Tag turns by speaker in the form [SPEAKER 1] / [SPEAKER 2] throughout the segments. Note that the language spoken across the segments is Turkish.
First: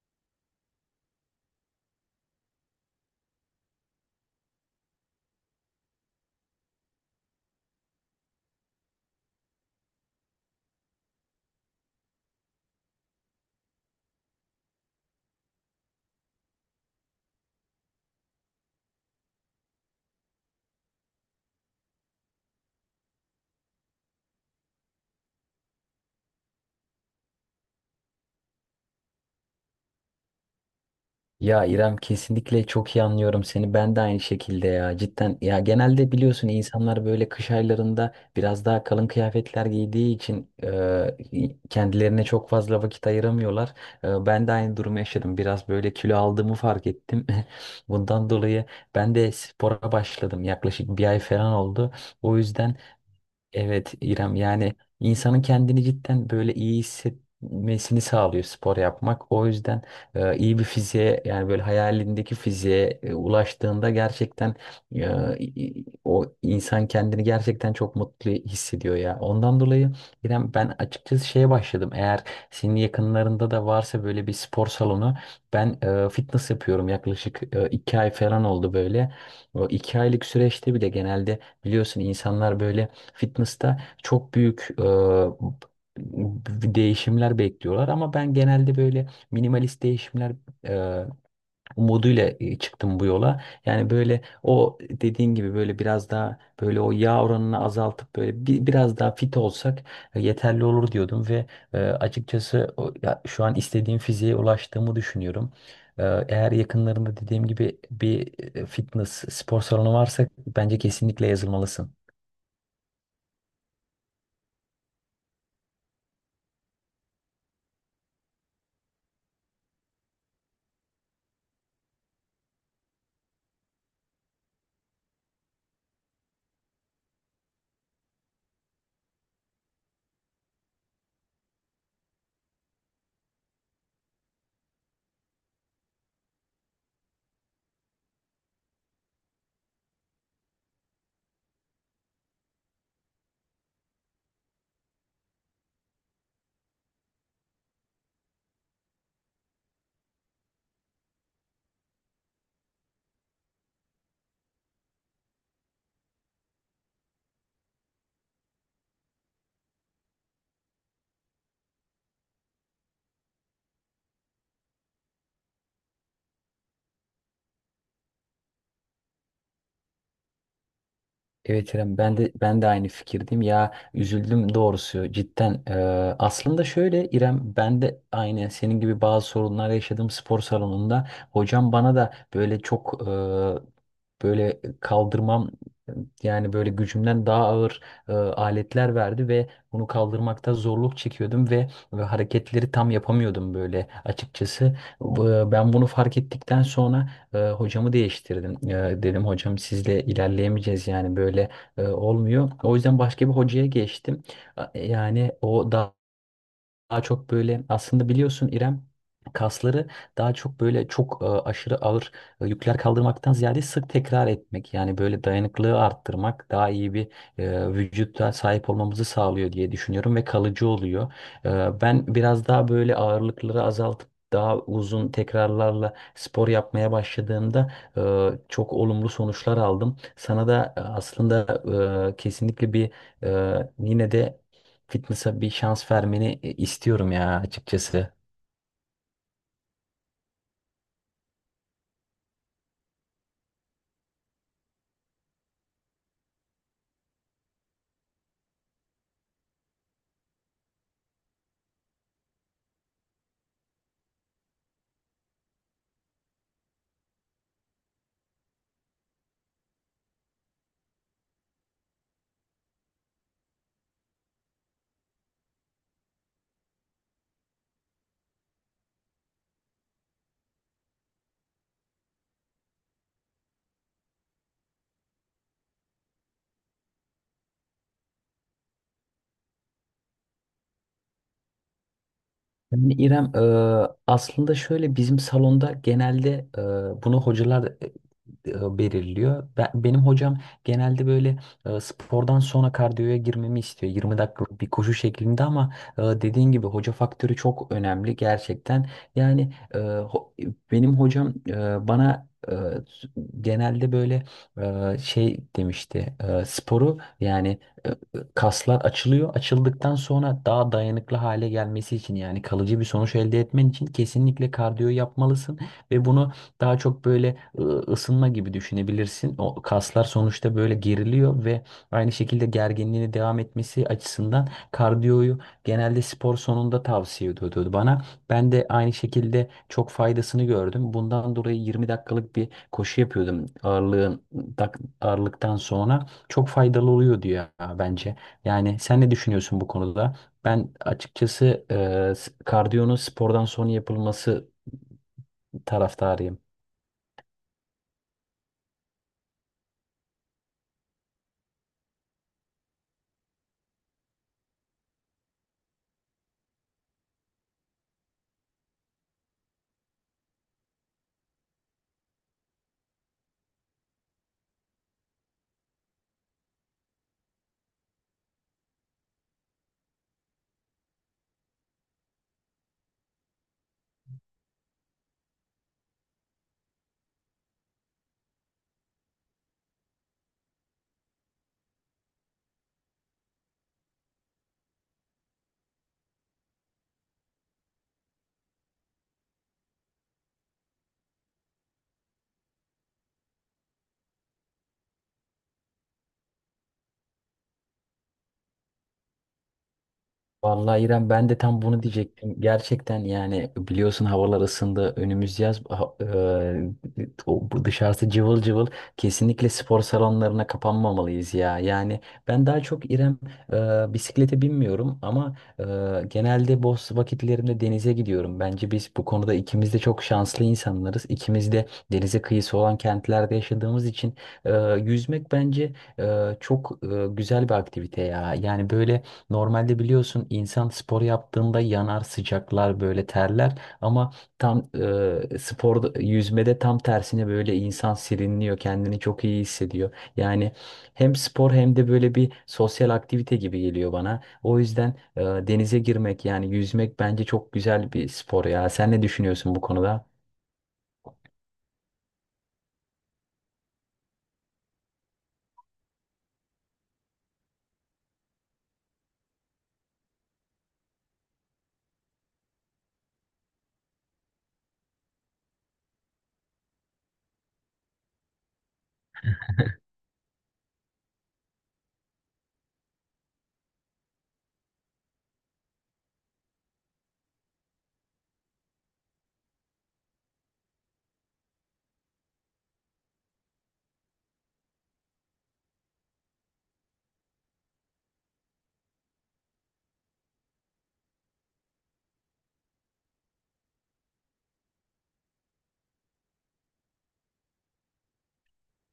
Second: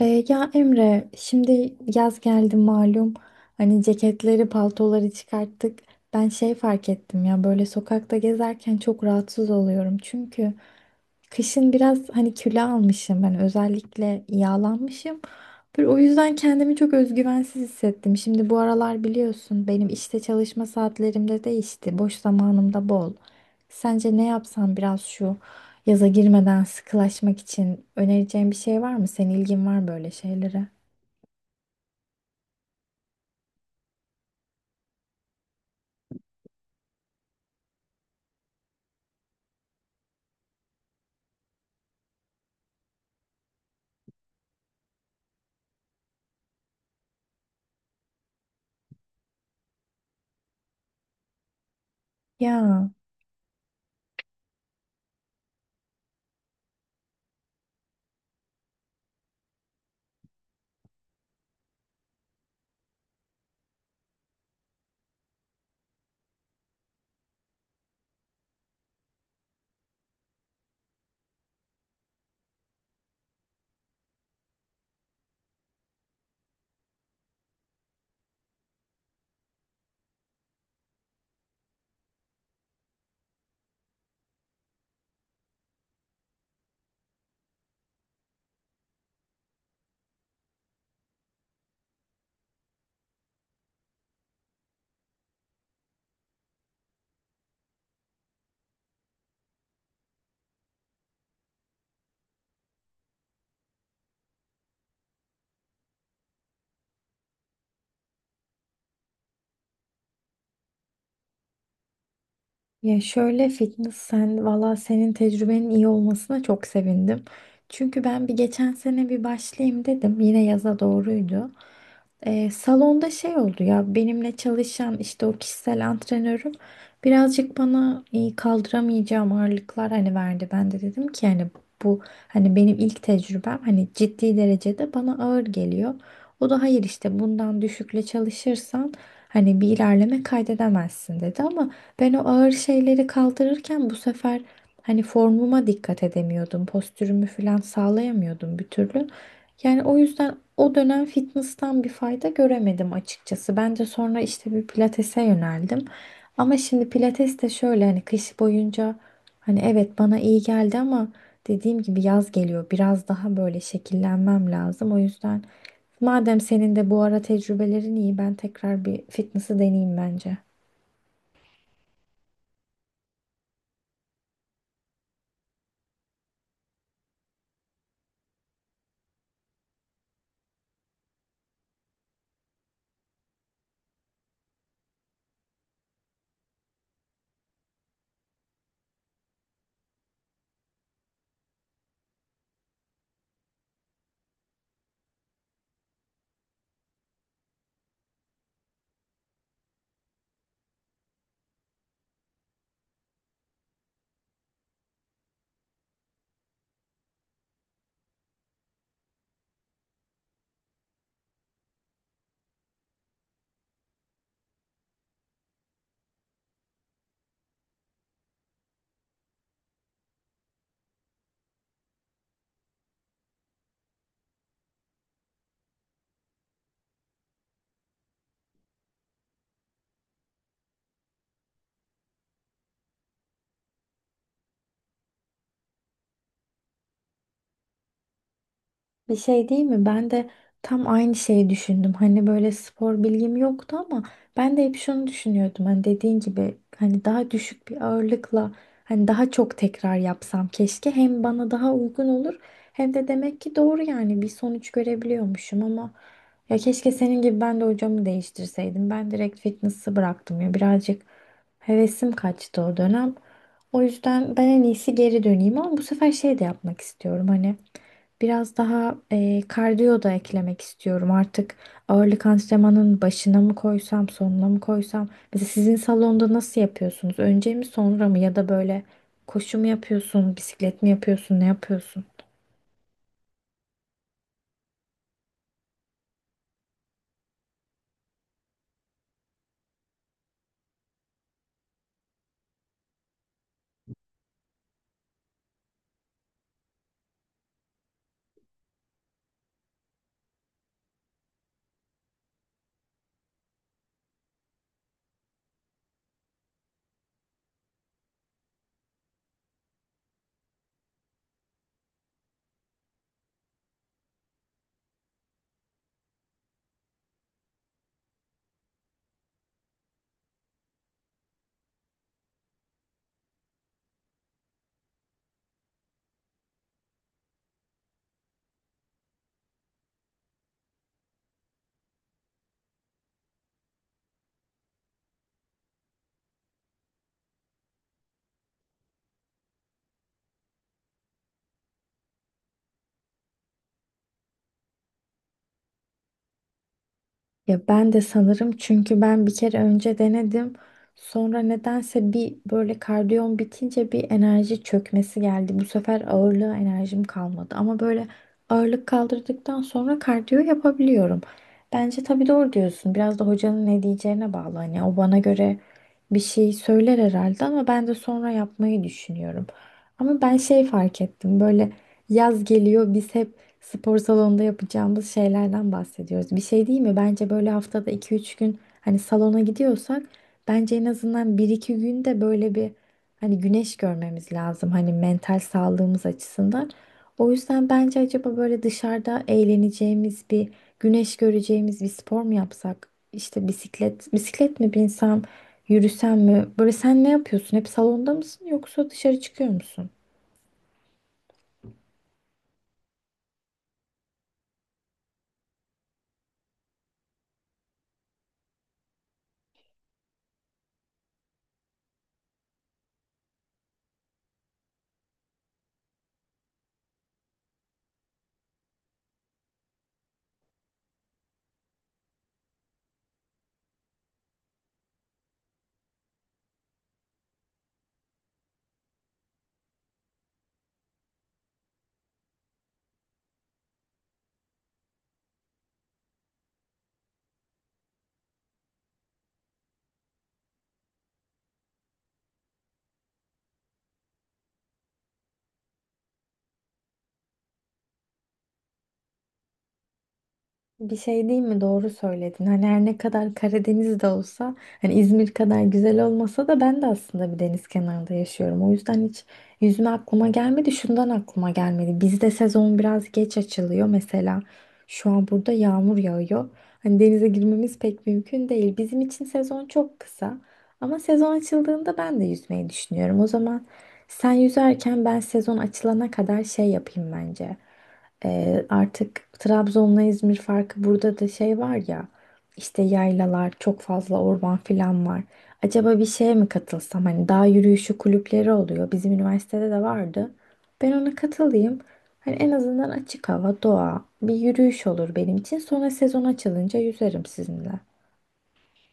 [SPEAKER 1] Ya Emre, şimdi yaz geldi malum. Hani ceketleri, paltoları çıkarttık. Ben şey fark ettim ya böyle sokakta gezerken çok rahatsız oluyorum. Çünkü kışın biraz hani kilo almışım ben özellikle yağlanmışım. Böyle o yüzden kendimi çok özgüvensiz hissettim. Şimdi bu aralar biliyorsun benim işte çalışma saatlerimde değişti. Boş zamanım da bol. Sence ne yapsam biraz şu yaza girmeden sıkılaşmak için önereceğin bir şey var mı? Senin ilgin var böyle şeylere.
[SPEAKER 2] Ya İrem, kesinlikle çok iyi anlıyorum seni. Ben de aynı şekilde ya. Cidden ya, genelde biliyorsun, insanlar böyle kış aylarında biraz daha kalın kıyafetler giydiği için kendilerine çok fazla vakit ayıramıyorlar. Ben de aynı durumu yaşadım. Biraz böyle kilo aldığımı fark ettim. Bundan dolayı ben de spora başladım. Yaklaşık 1 ay falan oldu. O yüzden
[SPEAKER 1] Ya.
[SPEAKER 2] evet İrem, yani insanın kendini cidden böyle iyi hissetmesini sağlıyor spor yapmak. O yüzden iyi bir fiziğe, yani böyle hayalindeki fiziğe ulaştığında gerçekten o insan kendini gerçekten çok mutlu hissediyor ya. Ondan dolayı İrem, ben açıkçası şeye başladım. Eğer senin yakınlarında da varsa böyle bir spor salonu, ben fitness yapıyorum, yaklaşık 2 ay falan oldu böyle. O 2 aylık süreçte bile genelde, biliyorsun, insanlar böyle fitness'ta çok büyük değişimler bekliyorlar ama ben genelde böyle minimalist değişimler e, umuduyla çıktım bu yola. Yani böyle o dediğin gibi böyle biraz daha böyle o yağ oranını azaltıp böyle biraz daha fit olsak yeterli olur diyordum. Ve açıkçası ya şu an istediğim fiziğe ulaştığımı düşünüyorum. Eğer yakınlarında dediğim gibi bir fitness spor salonu varsa, bence kesinlikle yazılmalısın.
[SPEAKER 1] Ya şöyle fitness sen valla senin tecrübenin iyi olmasına çok sevindim. Çünkü ben geçen sene bir başlayayım dedim. Yine yaza doğruydu. Salonda şey oldu ya benimle çalışan işte o kişisel antrenörüm birazcık bana kaldıramayacağım ağırlıklar hani verdi. Ben de dedim ki hani bu hani benim ilk tecrübem hani ciddi derecede bana ağır geliyor. O da hayır işte bundan düşükle çalışırsan hani bir ilerleme kaydedemezsin dedi, ama ben o ağır şeyleri kaldırırken bu sefer hani formuma dikkat edemiyordum. Postürümü falan sağlayamıyordum bir türlü. Yani o yüzden o dönem fitness'tan bir fayda göremedim açıkçası. Ben de sonra işte bir pilatese yöneldim. Ama şimdi pilates de şöyle hani kış boyunca hani evet bana iyi geldi ama dediğim gibi yaz geliyor. Biraz daha böyle şekillenmem lazım. O yüzden madem senin de bu ara tecrübelerin iyi ben tekrar bir fitness'ı deneyeyim bence.
[SPEAKER 2] Evet İrem, ben de aynı fikirdeyim ya. Üzüldüm doğrusu, cidden. Aslında şöyle İrem, ben de aynı senin gibi bazı sorunlar yaşadım spor salonunda. Hocam bana da böyle çok böyle kaldırmam, yani böyle gücümden daha ağır aletler verdi ve bunu kaldırmakta zorluk çekiyordum ve hareketleri tam yapamıyordum böyle, açıkçası. Ben bunu fark ettikten sonra hocamı değiştirdim. E, dedim, hocam sizle ilerleyemeyeceğiz, yani böyle olmuyor. O yüzden başka bir hocaya geçtim. Yani o daha çok böyle, aslında biliyorsun İrem, kasları daha çok böyle çok aşırı ağır yükler kaldırmaktan ziyade sık tekrar etmek, yani böyle dayanıklılığı arttırmak daha iyi bir vücutta sahip olmamızı sağlıyor diye düşünüyorum ve kalıcı oluyor. E, ben biraz daha böyle ağırlıkları azaltıp daha uzun tekrarlarla spor yapmaya başladığımda çok olumlu sonuçlar aldım. Sana da aslında kesinlikle bir yine de fitness'a bir şans vermeni istiyorum ya, açıkçası.
[SPEAKER 1] Bir şey değil mi? Ben de tam aynı şeyi düşündüm. Hani böyle spor bilgim yoktu ama ben de hep şunu düşünüyordum. Hani dediğin gibi hani daha düşük bir ağırlıkla hani daha çok tekrar yapsam keşke hem bana daha uygun olur hem de demek ki doğru yani bir sonuç görebiliyormuşum ama ya keşke senin gibi ben de hocamı değiştirseydim. Ben direkt fitness'ı bıraktım ya birazcık hevesim kaçtı o dönem. O yüzden ben en iyisi geri döneyim ama bu sefer şey de yapmak istiyorum hani biraz daha kardiyo da eklemek istiyorum. Artık ağırlık antrenmanının başına mı koysam, sonuna mı koysam? Mesela sizin salonda nasıl yapıyorsunuz? Önce mi, sonra mı? Ya da böyle koşu mu yapıyorsun, bisiklet mi yapıyorsun, ne yapıyorsun?
[SPEAKER 2] Yani İrem, aslında şöyle, bizim salonda genelde bunu hocalar belirliyor. Benim hocam genelde böyle spordan sonra kardiyoya girmemi istiyor. 20 dakikalık bir koşu şeklinde. Ama dediğin gibi, hoca faktörü çok önemli gerçekten. Yani benim hocam bana genelde böyle şey demişti. E, sporu yani e, e, kaslar açılıyor. Açıldıktan sonra daha dayanıklı hale gelmesi için, yani kalıcı bir sonuç elde etmen için kesinlikle kardiyo yapmalısın ve bunu daha çok böyle ısınma gibi düşünebilirsin. O kaslar sonuçta böyle geriliyor ve aynı şekilde gerginliğini devam etmesi açısından kardiyoyu genelde spor sonunda tavsiye ediyordu bana. Ben de aynı şekilde çok faydasını gördüm. Bundan dolayı 20 dakikalık bir koşu yapıyordum ağırlıktan sonra. Çok faydalı oluyor diyor ya, bence. Yani sen ne düşünüyorsun bu konuda? Ben açıkçası kardiyonun spordan sonra yapılması taraftarıyım.
[SPEAKER 1] Ya ben de sanırım çünkü ben bir kere önce denedim. Sonra nedense bir böyle kardiyom bitince bir enerji çökmesi geldi. Bu sefer ağırlığa enerjim kalmadı. Ama böyle ağırlık kaldırdıktan sonra kardiyo yapabiliyorum. Bence tabii doğru diyorsun. Biraz da hocanın ne diyeceğine bağlı. Hani o bana göre bir şey söyler herhalde ama ben de sonra yapmayı düşünüyorum. Ama ben şey fark ettim. Böyle yaz geliyor biz hep spor salonunda yapacağımız şeylerden bahsediyoruz. Bir şey değil mi? Bence böyle haftada iki üç gün hani salona gidiyorsak bence en azından bir iki gün de böyle bir hani güneş görmemiz lazım hani mental sağlığımız açısından. O yüzden bence acaba böyle dışarıda eğleneceğimiz bir güneş göreceğimiz bir spor mu yapsak? İşte bisiklet, mi binsem, yürüsem mi? Böyle sen ne yapıyorsun? Hep salonda mısın yoksa dışarı çıkıyor musun?
[SPEAKER 2] Vallahi İrem, ben de tam bunu diyecektim. Gerçekten, yani biliyorsun, havalar ısındı. Önümüz yaz bu dışarısı cıvıl cıvıl. Kesinlikle spor salonlarına kapanmamalıyız ya. Yani ben daha çok İrem, bisiklete binmiyorum ama genelde boş vakitlerimde denize gidiyorum. Bence biz bu konuda ikimiz de çok şanslı insanlarız. İkimiz de denize kıyısı olan kentlerde yaşadığımız için e, yüzmek bence çok güzel bir aktivite ya. Yani böyle, normalde biliyorsun, insan spor yaptığında yanar, sıcaklar böyle, terler ama tam spor yüzmede tam tersine böyle insan serinliyor, kendini çok iyi hissediyor. Yani hem spor hem de böyle bir sosyal aktivite gibi geliyor bana. O yüzden denize girmek, yani yüzmek, bence çok güzel bir spor ya. Sen ne düşünüyorsun bu konuda?
[SPEAKER 1] Bir şey değil mi? Doğru söyledin. Hani her ne kadar Karadeniz'de olsa, hani İzmir kadar güzel olmasa da ben de aslında bir deniz kenarında yaşıyorum. O yüzden hiç yüzme aklıma gelmedi. Şundan aklıma gelmedi. Bizde sezon biraz geç açılıyor. Mesela şu an burada yağmur yağıyor. Hani denize girmemiz pek mümkün değil. Bizim için sezon çok kısa. Ama sezon açıldığında ben de yüzmeyi düşünüyorum. O zaman sen yüzerken ben sezon açılana kadar şey yapayım bence. Artık Trabzon'la İzmir farkı burada da şey var ya işte yaylalar çok fazla orman filan var. Acaba bir şeye mi katılsam hani dağ yürüyüşü kulüpleri oluyor bizim üniversitede de vardı. Ben ona katılayım. Hani en azından açık hava, doğa, bir yürüyüş olur benim için. Sonra sezon açılınca yüzerim sizinle.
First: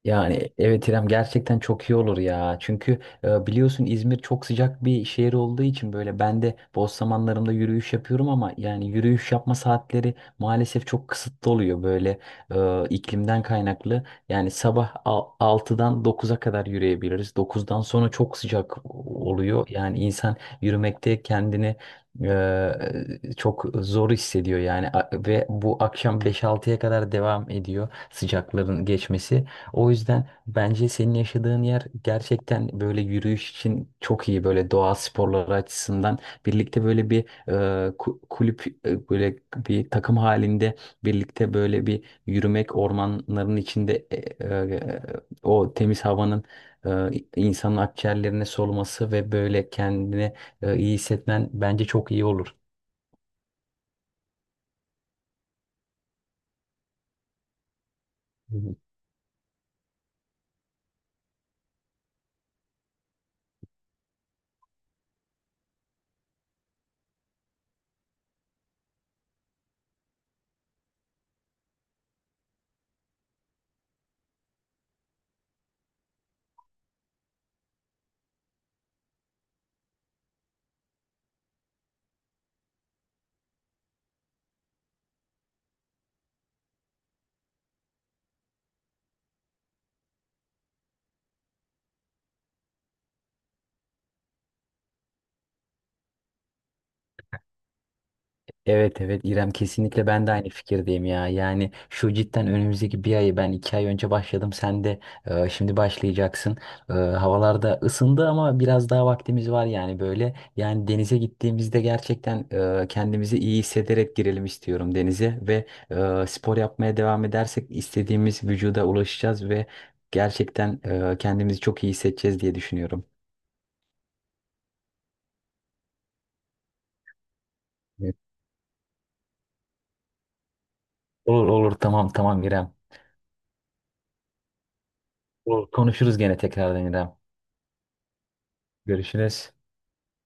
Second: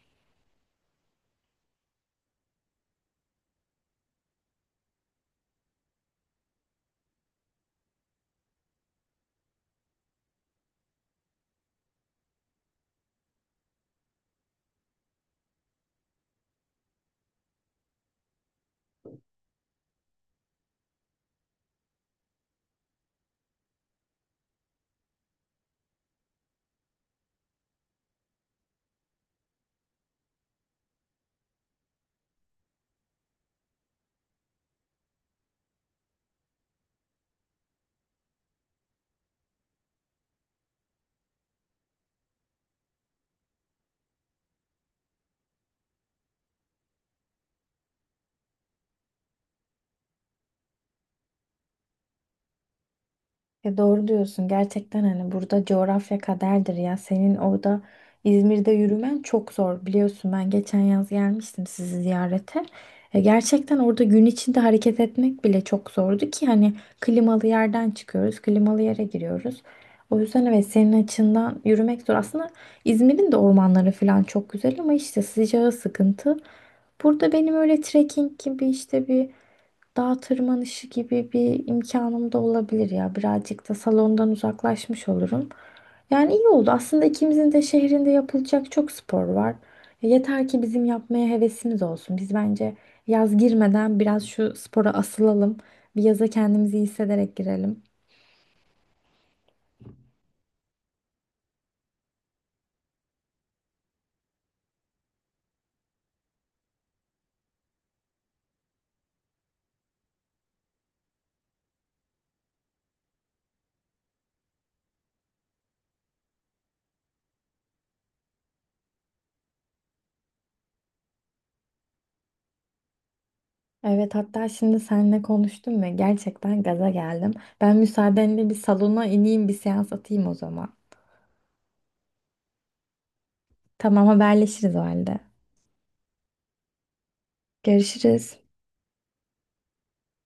[SPEAKER 2] Yani evet İrem, gerçekten çok iyi olur ya. Çünkü biliyorsun, İzmir çok sıcak bir şehir olduğu için böyle ben de boş zamanlarımda yürüyüş yapıyorum ama yani yürüyüş yapma saatleri maalesef çok kısıtlı oluyor böyle, iklimden kaynaklı. Yani sabah 6'dan 9'a kadar yürüyebiliriz. 9'dan sonra çok sıcak oluyor. Yani insan yürümekte kendini e, çok zor hissediyor yani. Ve bu akşam beş altıya kadar devam ediyor sıcakların geçmesi. O yüzden bence senin yaşadığın yer gerçekten böyle yürüyüş için çok iyi, böyle doğa sporları açısından birlikte böyle bir e, kulüp, böyle bir takım halinde birlikte böyle bir yürümek ormanların içinde, e, o temiz havanın e, insanın akciğerlerine soluması ve böyle kendini iyi hissetmen bence çok iyi olur.
[SPEAKER 1] Ya doğru diyorsun. Gerçekten hani burada coğrafya kaderdir ya. Senin orada İzmir'de yürümen çok zor. Biliyorsun ben geçen yaz gelmiştim sizi ziyarete. Gerçekten orada gün içinde hareket etmek bile çok zordu ki hani klimalı yerden çıkıyoruz, klimalı yere giriyoruz. O yüzden evet senin açından yürümek zor. Aslında İzmir'in de ormanları falan çok güzel ama işte sıcağı sıkıntı. Burada benim öyle trekking gibi işte bir dağ tırmanışı gibi bir imkanım da olabilir ya. Birazcık da salondan uzaklaşmış olurum. Yani iyi oldu. Aslında ikimizin de şehrinde yapılacak çok spor var. Yeter ki bizim yapmaya hevesimiz olsun. Biz bence yaz girmeden biraz şu spora asılalım. Bir yaza kendimizi iyi hissederek girelim.
[SPEAKER 2] Evet evet İrem, kesinlikle ben de aynı fikirdeyim ya. Yani şu cidden önümüzdeki bir ayı, ben 2 ay önce başladım, sen de şimdi başlayacaksın. E, havalar da ısındı ama biraz daha vaktimiz var yani böyle. Yani denize gittiğimizde gerçekten kendimizi iyi hissederek girelim istiyorum denize. Ve spor yapmaya devam edersek istediğimiz vücuda ulaşacağız ve gerçekten kendimizi çok iyi hissedeceğiz diye düşünüyorum.
[SPEAKER 1] Evet, hatta şimdi seninle konuştum ve gerçekten gaza geldim. Ben
[SPEAKER 2] Evet.
[SPEAKER 1] müsaadenle bir salona ineyim bir seans atayım o zaman.
[SPEAKER 2] Olur olur, tamam tamam İrem.
[SPEAKER 1] Tamam, haberleşiriz o halde.
[SPEAKER 2] Olur. Konuşuruz gene tekrardan İrem.
[SPEAKER 1] Görüşürüz.
[SPEAKER 2] Görüşürüz.